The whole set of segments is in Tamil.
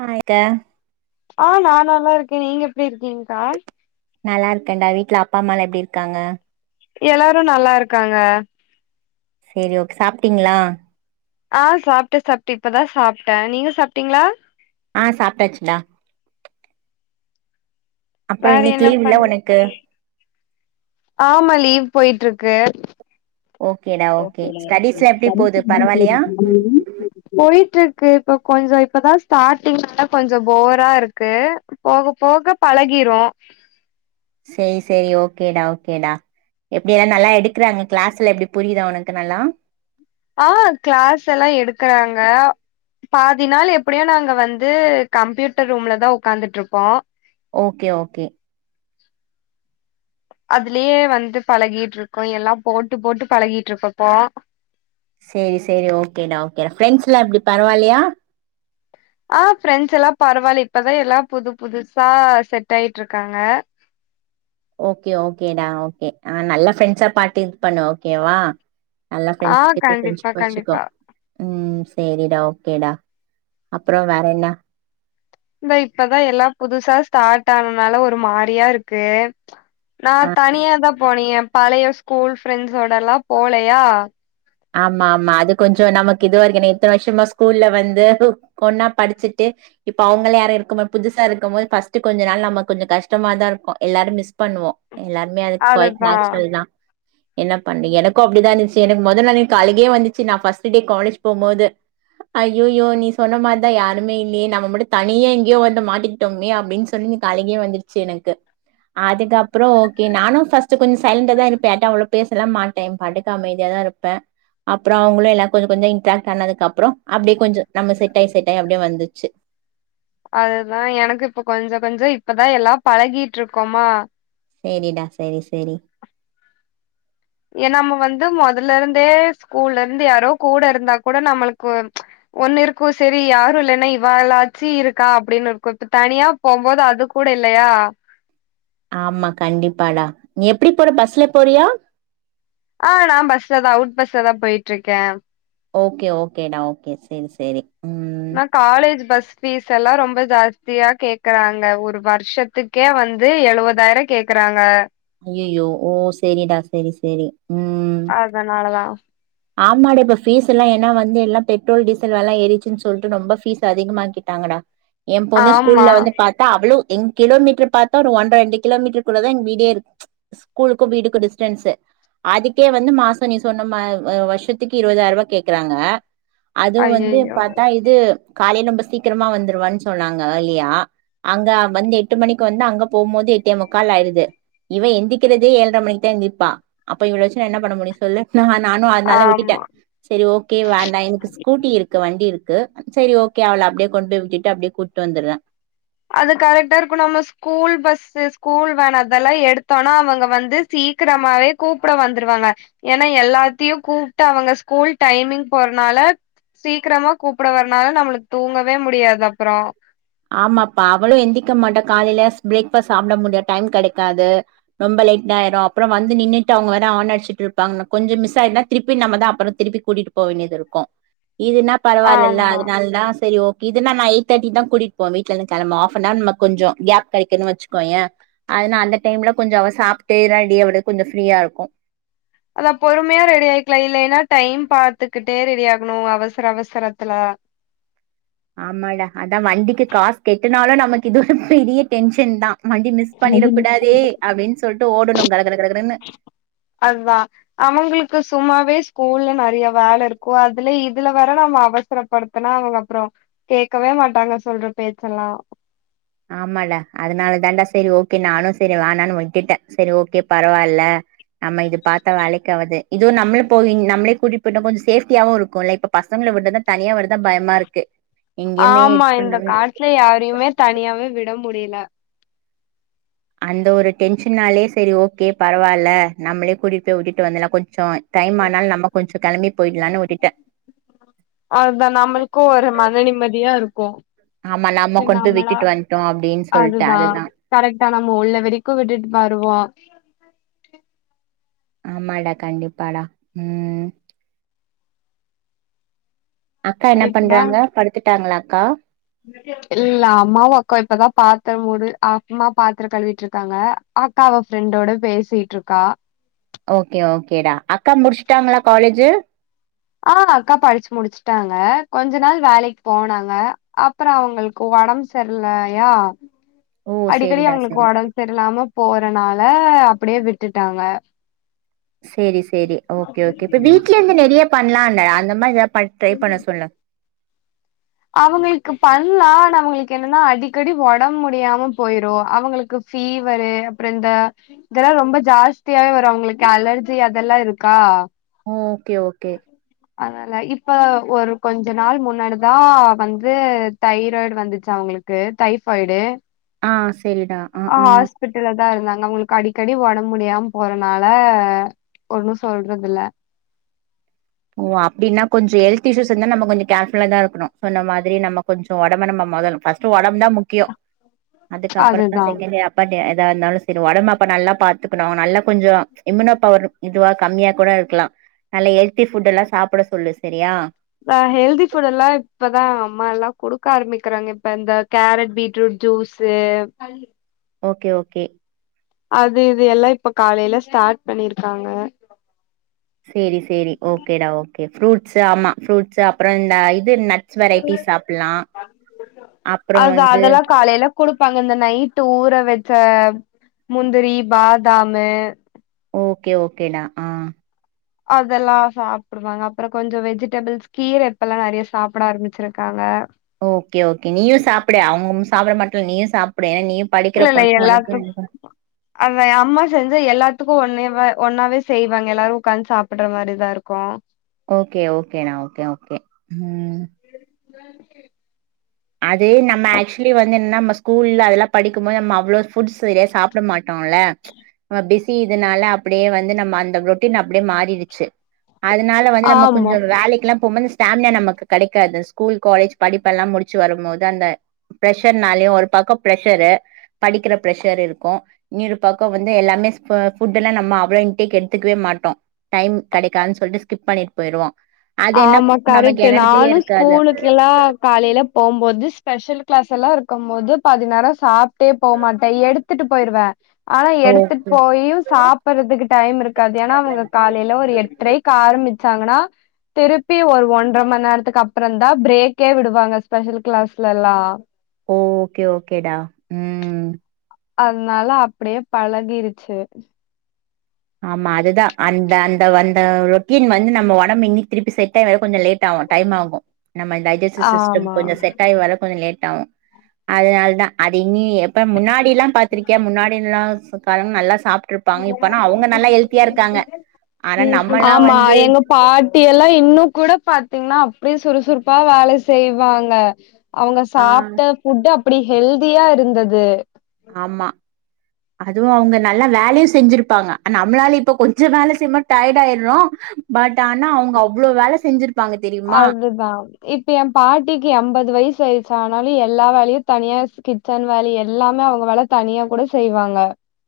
ஹாய் கா ஆ நா நல்லாருக்கே நீங்க எப்டி இருக்கீங்கா நல்லாருக்கேன்டா வீட்டல அப்பா அம்மாலா எப்டி இருக்காங்க எல்லாரு நல்லாருக்காங்க சேரி ஓகே சாப்ட்டீங்ளா ஆ சாப்டே சாப்டே இப்பதா சாப்ட்டே நீங்க சாப்ட்டீங்ளா ஆ சாப்பிட்டாசிடா அப்புற வேற இன்னைக்கு என்ன லீவ் இல்ல பண்ணு ஒனக்கு ஆமா லீவ் போயிட்ருக்கு ஓகேடா ஓகே டா ஓகே ஸ்டடிஸ்லா எப்டி போது பரவால்லையா படிப்பு [inaudible] போயிட்ருக்கு இப்ப கொஞ்ச இப்பதா ஸ்டார்ட்டிங்னால கொஞ்ச போரா இருக்கு போக போக பழகிரு சேரி சேரி ஓகேடா ஓகேடா எப்டி எல்லா நல்லா எடுக்கறாங்க க்ளாஸ்லா எப்டி புரிதா ஒனக்கு நல்லா ஆ க்ளாஸ் எல்லா எடுக்குறாங்க பாதி நாள் எப்டியு நாங்க வந்து கம்ப்யூட்டர் ரூம்லதா ஒகாந்துட்ருப்போ ஓகே ஓகே அதுலயே வந்து பழகிட்ருக்கோ எல்லா போட்டு போட்டு பழகிட்ருக்க இப்போ சேரி சேரி ஓகேடா ஓகேடா ஃப்ரெண்ட்ஸ் எல்லா எப்டி பரவாயில்லயா ஆ ஃப்ரெண்ட்ஸ் எல்லா பரவால்ல இப்பதா எல்லா புது புதுசா செட் ஆயிட்ருக்காங்க ஓகே ஓகேடா ஓகே ஆ நல்ல ஃப்ரெண்ட்ஸா பாத்து இது பன்னு ஓகேவா நல்ல ஆ ஃப்ரெண்ட்ஸ் கிட்ட கண்டிப்பா ஃப்ரெண்ஷிப் வச்சுக்கோ கண்டிப்பா ம் சேரிடா ஓகேடா அப்ற வேற என்ன இந்த இப்பதா எல்லா புதுசா ஸ்டார்ட் ஆனனால ஒரு மாரியா இருக்கு நா ஆ தனியாதா போனே எ பழைய ஸ்கூல் ஃப்ரெண்ட்ஸோடல்லா போலயா ஆமா ஆமா அது கொஞ்ச நமக்கு இதுவரைக்கு இத்தன வருஷமா ஸ்கூல்ல வந்து கொண்ணா படிச்சிட்டு இப்ப அவங்கள யாரு இருக்கும்போது புதுசா இருக்கும் போது ஃபஸ்ட் கொஞ்ச நான் நம்ம கொஞ்ச கஷ்டமாதா இருக்கு எல்லாரு மிஸ் பண்ணுவோ எல்லாருமே அது க்கொயட் அதுதா நேச்சுரல்தா என்ன பண்ணு எனக்கு அப்டிதா இருந்துச்சு எனக்கு மொத நாளே எனக்கு அழுகயே வந்துச்சு நா பர்ஸ்டு டே காலேஜ் போம்போது அயையோ நீ சொன்ன மாரிதா யாருமே இல்லயே நம்ம மட்டு தனியே எங்கயோ வந்து மாட்டி ட்டோமே அப்டின் சொல்லி அழுகயே வந்துடுச்சு எனக்கு அதுக்கப்புற ஓகே நானு பர்ஸ்ட் கொஞ் சைலண்டாதா இருப்பே யார்டையு அவ்ளோ பேசலா மாட் டைம் பாட்டுக்க அமைதியாதா இருப்பே அப்புற அவங்களு எல்லா கொஞ்ச கொஞ்ச இன்ட்ராக்ட் ஆனதுக்கு அப்புற அப்டியே கொஞ்ச நம்ம செட் ஆயி செட் ஆயி அப்டியே வந்துச்சு அதுதா எனக்கு இப்ப கொஞ்ச கொஞ்ச இப்பதா எல்லா பழகிட்ருக்கோமா சேரிடா சேரி சேரி ஏ நம்ம வந்து மொதல இருந்தே ஸ்கூல்ல இருந்து யாரோ கூட இருந்தா கூட நம்மளுக்கு ஒண்ணு இருக்கு செரி யாரு இல்லன்னா இவாலாச்சு இருக்கா அப்டின்னு இருக்கு இப்ப தனியா போம்போது அது கூட இல்லையா ஆமா கண்டிப்பாடா நீ எப்டி போற பஸ்ல போறியா ஆ நான் பஸ்ல தான் ரூட் பஸ்ல தான் போயிட்டு இருக்கே ஓகே ஓகேடா ஓகே சேரி சேரி ம் நான் காலேஜ் பஸ் ஃபீஸ் எல்லாம் ரொம்ப ஜாஸ்தியா கேக்குறாங்க ஒரு வருஷத்துக் கே வந்து எழுவதாயிரம் கேக்குறாங்க ஐயோ ஓ சேரிடா சேரி சேரி அதனாலதான் ஆமாட இப்ப ஃபீஸ் எல்லாம் ஏன்ன வந்து எல்லாம் பெட்ரோல் டீசல் விலை ஏறிடுச்சன்னு சொல்லிட்டு ரொம்ப ஃபீஸ் அதிகமாக்கிட் டாங்கடா என் பொண்ணு ஆமா ஸ்கூல்ல வந்து பாத்தா அவ்வளவு எங் கிலோமீட்டர் பாத்தா ஒரு ஒன்ற ரெண்டு கிலோ மீட்டருக்குள்ள தான் எங்க வீடியே இருக் ஸ்கூலுக்கும் வீடுக்கும் டிஸ்டன்ஸ் அதுக்கே வந்து மாசம் நீ சொன்ன மா் வருஷத்துக்கு இருபதாயிரம் ரூபா கேக்குறாங்க அதுவும் வந்து ஐயையோ பாத்தா இது காலைல நொம்ப சீக்கிரமா வந்துருவான் சொன்னாங்க ஏர்லியா அங்க வந்து எட்டு மணிக்கு வந்து அங்க போம்போது எட்டே முக்கால் ஆயிருது இவ எந்திக்கறதே ஏழரை மணிக்கு தான் எந்திப்பா அப்ப இவள வச்சுநா என்ன பண்ண முடியும் சொல்லு ந நானும் அதனால விட்டுட்டேன் ஆமா சரி ஓகே வேண்டா எனக்கு ஸ்கூட்டி இருக்கு வண்டி இருக்கு சரி ஓகே அவள அப்டியே கெண்டு போய் விட்டுட்டு அப்டியே கூட்டு வந்துருவேன் அது கரெக்ட்டா இருக்கும் நம்ம ஸ்கூல் பஸ்சு ஸ்கூல் வேன் அதெல்லாம் எடுத்தோன்னா அவங்க வந்து சீக்கிரமாவே கூப்பிட வந்துருவாங்க ஏன்னா எல்லாத்தையும் கூப்ட்டு அவங்க ஸ்கூல் டைமிங் போறனால சீக்கிரமா கூப்பிட வரனால நம்மளுக்கு தூங்கவே முடியாது அப்புறம் ஆமாப்பா அவளும் எந்திக்க மாட்டா காலைல பிரேக் ஃபாஸ்ட் சாப்ட முடியாது டைம் கிடைக்காது ரொம்ப லேட்யிரும் அப்புறம் வந்து நின்னுட்டு அவங்க வர ஆன அடிச்சுட்டு இருப்பாங்க கொஞ்ச மிஸ் ஆயிருந்தா திருப்பி நம்ம தான் அப்புறம் திருப்பி கூட்டிட்டு போ வேண்டியது இருக்கும் இதுன்னா பரவாயில்லல்ல ஆமா அதனால தான் சரி ஓகே இது நா நா எயிட் தேர்ட்டி க்கு தான் கூட்டிட்டு இப்போ வீட்ல இருந்து கிளம்பு ஹாஃப் அன் ஹவர் முன்ன கொஞ்சம் கேப் கிடைக்குது வச்சுகோயே அதனா அந்த டைம்ல கொஞ்சம் அவன் சாப்பிட்டே றாண்டியா அவளுக்கு கொஞ்சம் ஃப்ரீயா இருக்கும் அதா பொறுமையா ரெடி ஆயிக்கலாம் இல்லைன்னா டைம் பாத்துக்கிட்டே ரெடி ஆகணும் அவசர அவசரத்துல ஆமாட அதான் வண்டிக்கு காசு கேட்டுனாலும் நமக்கு இது ஒரு பெரிய டென்ஷன் தான் வண்டி மிஸ் அது பண்ணிடக் மிஸ் கூடாதே பண்ண அப்டின்னு சொல்லிட்டு ஓடணும் கர கட கட கட ன்னு அல்வா அவங்களுக்கு சும்மாவே ஸ்கூல்ல நறைய வேலை இருக்கும் அதுல இதுல வர நம்ம அவசர படுத்தனா அவங்க அப்புறம் கேட்கவே மாட்டாங்க சொல்ற பேச்செல்லாம் ஆமாடா அதனால தாடா சரி ஓகே நு நானும் சரி வே நானு விட்டுட்டேன் சரி ஓகே பரவால்ல நம்ம இது பாத்தா வேலைக்காவாது இதுவும் நம்மள போய் நம்மளே கூட்டி போய்ட்டா கொஞ்சம் சேப்டியாவும் இருக்கும் ல இப்ப பசங்களை விட்டதான் தனியா வரத்தா பயமா இருக்கு எங்கேயுமே இது பண்ண ட்ல யாரையுமே தனியாவே விட முடியல அந்த ஒரு டென்ஷன்னாலே சரி ஓகே பரவால்ல நம்மளே கூட்டிட்டு போய் விட்டிட்டு வந்தலாம் கொஞ்சம் டைம் ஆனாலும் நம்ம கொஞ்சம் கிளம்பி போயிடலாம்னு விட்டுடேன் அதா நம்மளுக்கும் ஒரு மன நிம்மதியா இருக்கும் ஆமா நாம கொண்டு போய் விட்டுட்டு வந்துட்டோம் அப்டின்னு சொல்லிட்டு அதுதான் கரெக்ட்டா நம்ம உள்ள வரைக்கும் விட்டுட்டு வருவோம் ஆமாடா கண்டிப்பாடா உம் அக்கா என்ன இப்பதா பண்றாங்க படுத்துட்டாங்களா அக்கா இல்ல அம்மாவும் அக்கா இப்பதான் பாத்திரம் மூடு அம்மா பாத்திரம் கழுவிட்டு இருக்காங்க அக்கா அவ ஃப்ரெண்டோட பேசிட்டு இருக்கா ஓகே ஓகேடா அக்கா முடிச்சுட்டாங்களா காலேஜ் ஆ அக்கா படிச்சு முடிச்சுட்டாங்க கொஞ்ச நாள் வேலைக்கு போனாங்க அப்பறம் அவங்களுக்கு உடம்பு சரியலயா ஓ அடிக்கடி சேரிடா அவங்களுக்கு சேரி உடம்பு சரியில்லாம போறனால அப்படியே விட்டுட்டாங்க சரி சரி ஓகே ஓகே இப்ப வீட்ல இருந்து நிறைய பண்ணலாம்ல அந்த மாதிரி ட்ரை பண்ண சொல் அவங்களுக்கு பண்ணலான் அவங்களுக்கு என்னன்னா அடிக்கடி உடம்ப முடியாம போயிரும் அவங்களுக்கு ஃபீவர் அப்புறம் இந்த இதெல்லாம் ரொம்ப ஜாஸ்தியாவே வரும் அவங்களுக்கு அலர்ஜி அதெல்லா இருக்கா ஓகே ஓகே அதனால இப்ப ஒரு கொஞ்ச நாள் முன்னாடி வந்து தைராய்டு வந்துச்சு அவங்களுக்கு டைபாய்டு ஆ சரிடா ஆ அ ஹாஸ்பிடல் தா இருந்தாங்க அவங்களுக்கு அடிக்கடி உடம்பு முடியாம போறனால ஒன்னும் சொல்றது இல்ல ஓ அப்படனா கொஞ்ச ஹெல்த் இயூஸ் இருந்த நம கொஞ்சம் கர்ஃபுல்ல இருக்கணும் சொன்ன மாதிரி நம்ம கொஞ்ச உடம்பு நம்ம ஃபர்ஸ்ட் உடம்பு தா அதுக்கப்புற தா அதுதா செகண்டே பட் எதா இருந்தாலும் சரி உடம்புப்ப நல்லா பாத்துக்கணும் நல்லா கொஞ்சம் இம்யூனா பவர் இதுவா கம்மியா கூட இருக்கலா நல்ல ஹெல்த்தி ஃபுட் எல்லாம் சாப்பிட சொல்லு சரியா ஹெல்தி ஃபுட் எல்லாம் இப்பதா அம்மா எல்லாம் கொடுக்க ஆரம்பிக்கிறாங்க இப்ப இந்த carrot beetroot juice okay okay அது இது எல்லா இப்ப காலையில ஸ்டார்ட் பண்ணிருக்காங்க சரி சரி ஓகேடா ஓகே ஃப்ரூட்ஸ் ஆமா அப்பறம் இந்த இது நட் அப்புறோ அதுதா வந்து அத்தெல்ல காலைல குடுப்பாங்க இந்த நைட்டு் ஊற வச்ச முந்திரி பாதாமு ஓகே ஓகேடா ஆ அதெல்லா சாப் படுவாங்க அப்புறம் கொஞ்ச வெஜிடபிள்ஸ் கீர இப்ப எல்லா நிறைய சாப்பிட ஆரம்பிச்சிருக்காங்க ஓகே ஓகே நீயும் சாப்பிடடு அவங்க சாப்பிட மாட்ட இல்ல நீயும் சாப்பிடு ஏன்னா நீ படிக்கிற இல்ல இல்ல பொண்ண உனக்கு எல்லாத்துக் அத அம்மா செஞ்ச எல்லாத்துக்கும் ஒன்னே ஒன்னாவே செய்வாங்க எல்லாரும் உட்காந்து சாப்பிடுற மாதிரிதா இருக்கும் ஓகே ஓகேண்ணா ஓகே ஓகே ம் [inaudible] சிவாங்கி அது நம்ம ஆக்சுவலி வந்து என்ன நம்ம ஸ்கூல்ல அதெல்லாம் படிக்கும் போது நம்ம அவ்ளோ ஃபட்ஸ் சாப்ப பிட மாட்டோம்ல நம்ம பிஸி இதுனால அப்படியே வந்து நம்ம அந்த ரொட்டீன் அப்படியே மாறிடுச்சு அதனால வந்து நம்ம ஆமா கொஞ்சம் வேலைக்குல்லாம் போகும் போது ஸ்டோமினா நமக்கு கிடைக்காது ஸ்கூல் காலேஜ் படிப்பு எல்லாம் முடிச்ச வரும்போது அந்த ப்ரஷர்னாலயும் ஒரு பக்கம் ப்ரஷரு படிக்கிற ப்ரெஷர் இருக்கும் இன்னொரு பாக்கம் வந்து எல்லாமே புட் எல்லாம் நம்ம அவ்வளோ இன்ட்டேக்கு எடுத்துக்கவே மாட்டோம் டைம் கிடைக்காதுன்னு சொல்லிட்டு ஸ்கிப் பண்ணிட்டு போயிருவோம் ஆமா கரெக்ட நானு இருக்காது ஸ்கூலுக்குல்லா காலையில போகும்போது ஸ்பெஷல் கிளாஸ் எல்லாம் இருக்கும் போது பதி நேரம் சாப்பிட்டே போமாட்டே எடுத்து எடுத்துட்டு போயடுவே ஆனா எடுத்துட்டு ஓகே போயும் சாப்ப டுறதுக்கு டைம் இருக்காது ஏன்னா அவங்க காலையில ஒரு எட்டரைக்கு ஆரம்பிச்சாங்கன்னா திருப்பி ஒரு ஒன்றர ம நேரத்துக்கு அப்புறம் தா பிரேக்கே விடுவாங்க ஸ்பெஷல் கிளாஸ்ல எல்லாம் ஓகே ஓகே டா ம் அத்னால அப்டியே பழகிருச்சி ஆமா அதுதா அந்த அந்த அந்த ரொட்டீன் வந்து நம்ம ஒடம்பு இன்னிக் திருப்பி செட்டாக கொஞ்ச லேட் ஆவு டைம் ஆகு நம்ம இந்த டைஜசிஸ் சிஸ்டம் ஆமா கொஞ்ச செட் டாயி வர கொஞ்ச லேட் ஆகு அதனால் தா அது இனி இப்ப முன்னாடி எல்லா பாத்திருக்கியா முன்னாடில்லா கால்ல நல்லா சாப்ட்ருப்பாங்க இப்ப அவுங்க நல்லா ஹெல்த்தியா இருக்காங்க ஆனா நம்மல்லா ஆமா வந்து எங்க பாட்டி எல்லா இன்னு கூட பாத்தீங்னா அப்டியே சுறு சுறுப்பா வேல செய்வாங்க அவுங்க ஆ சாப்ட்ட ஃபுட் அப்டி ஹெல்தியா இருந்தது ஆமா அதுவு அவுங்க நல்லா வேலையு செஞ்சிருப்பாங்க அ நம்ளாலே இப்ப கொஞ்ச வேல செய்மா டயட் ஆய்ர்றோ பட் ஆனா அவுங்க அவ்ளோ வேல செஞ்சிரு அதுதா இப்ப எ பாட்டிக்கு எம்பது வயசு ஆய்டுச்சு ஆனாலு எல்லா வேலயு தனியா கி ச்சன் வேல எல்லாமே அவுங்க வேல தனியா கூட செய்வாங்க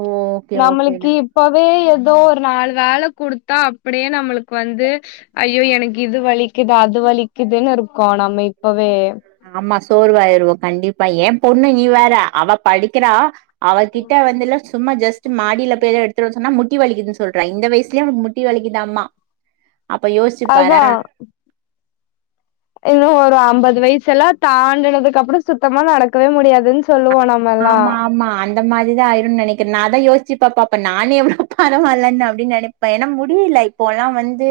ஓ ஓகே நம்மளுக்கி ஓகேடா இப்பவே ஏதோ ஒரு நாலு வேல குடுத்தா அப்டியே நம்மளுக் வந்து ஐயோ எனக்கு இது வலிக்குது அது வலிக்குதுன்னு இருக்கோ நம்ம இப்பவே ஆமா சோர்வாயிருவோ கண்டிப்பா எ பொண்ணு நீ வேற அவ படிக்கிறா அவ கிட்ட வந்துல்லா சும்மா ஜஸ் மாடியில போய் எதா எடுத்து வர சொன்னா முட்டி வலிக்குதுன சொல்றா இந்த வயசுலேயே அவளுக்கு முட்டி வலிக்குதாமா அப்ப யோச்சிப் பாறே அதா இன்னு ஒரு ஐம்பது வயசு எல்லா தாண்டனதுக்கு அப்றோ சுத்தமா நடக்கவே முடியாதுன் சொல்லுவோ நம் ஆமா ஆமா அன் இந்த மாரி தா ஆயுரு நெனைக்கிற நா அதா யோச்சி பாப்ப அப்ப நான் எவ்ளோ பராவாலன் அப்டின் நெனைப் இப்ப ஏனா முடியில இப்போ எல்லா வந்து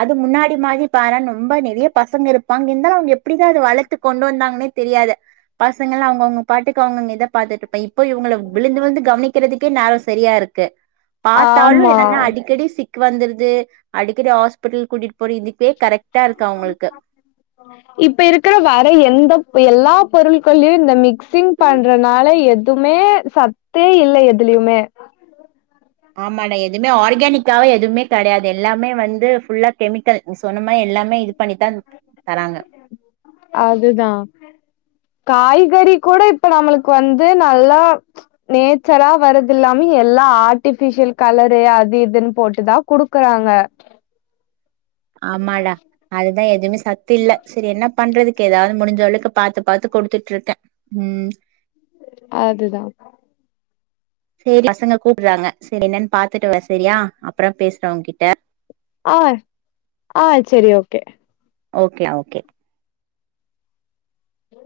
அது முன்னாடி மாரி பாறே ரொம்ப நெறைய பசங்க இருப்பாங்க இருந்தாலு அவுங்க எப்டிதா அத வளத்து கொண்டு வந்தாங்கனே தெரியாது பசங்கள அவுங் அவுங்க பாட்டுக்கு அவுங்கங்க பாத்துட்டு இருப்ப ப இவுங்கள விழுந்து விழுந்து கவனிக்கிறதுக்கே நேரோ செரியா இருக்கு பாத்தாலு ஆமா என்னன்னா அடிக்கடி சிக் கு வந்துருது அடிக்கடி ஹாஸ்பிட்டல் கூட்டிட் போற இதுக்கு வே கரெக்டா இருக்கு அவுங்களுக்கு இப்ப இருக்கற வேற எந்த எல்லா பொருள்கள்லயு இந்த மிக்ஸ் சிங் பண்றதுனால எதுவுமே சத்தே இல்ல எதுலியுமே ஆமாடா எதுவுமே ஆர்கானிக்காவ எதுவுமே கெடையாது எல்லாமே வந்து ஃபுல்லா கெமிக்கல் சொன்ன மாரி எல்லாமே இது பண்ணித்தா தராங்க அதுதா காய்கறி கூட இப்ப நம்மளுக்கு வந்து நல்லா நேச்சரா வரதில்லாம எல்லா ஆர்ட்டி ஃபிஷியல் கலரு அது இதுன் போட்டுதா குடு க்கறாங்க ஆமாடா அதுதா எதுவுமே சத்து இல்ல செரி என்ன பண்றதுக்கு ஏதாவது முடிஞ்சளவுக்கு பாத்து பாத்து குடுத்துட்ருக்கே ம் அதுதா செரி பசங்க கூப்புறாங்க செரி என்னன் பாத்துட்டு வர செரியா அப்றோ பேசற உ கிட்ட ஆ ஆ செரி ஓகே ஓகே ஓகே ஹலோ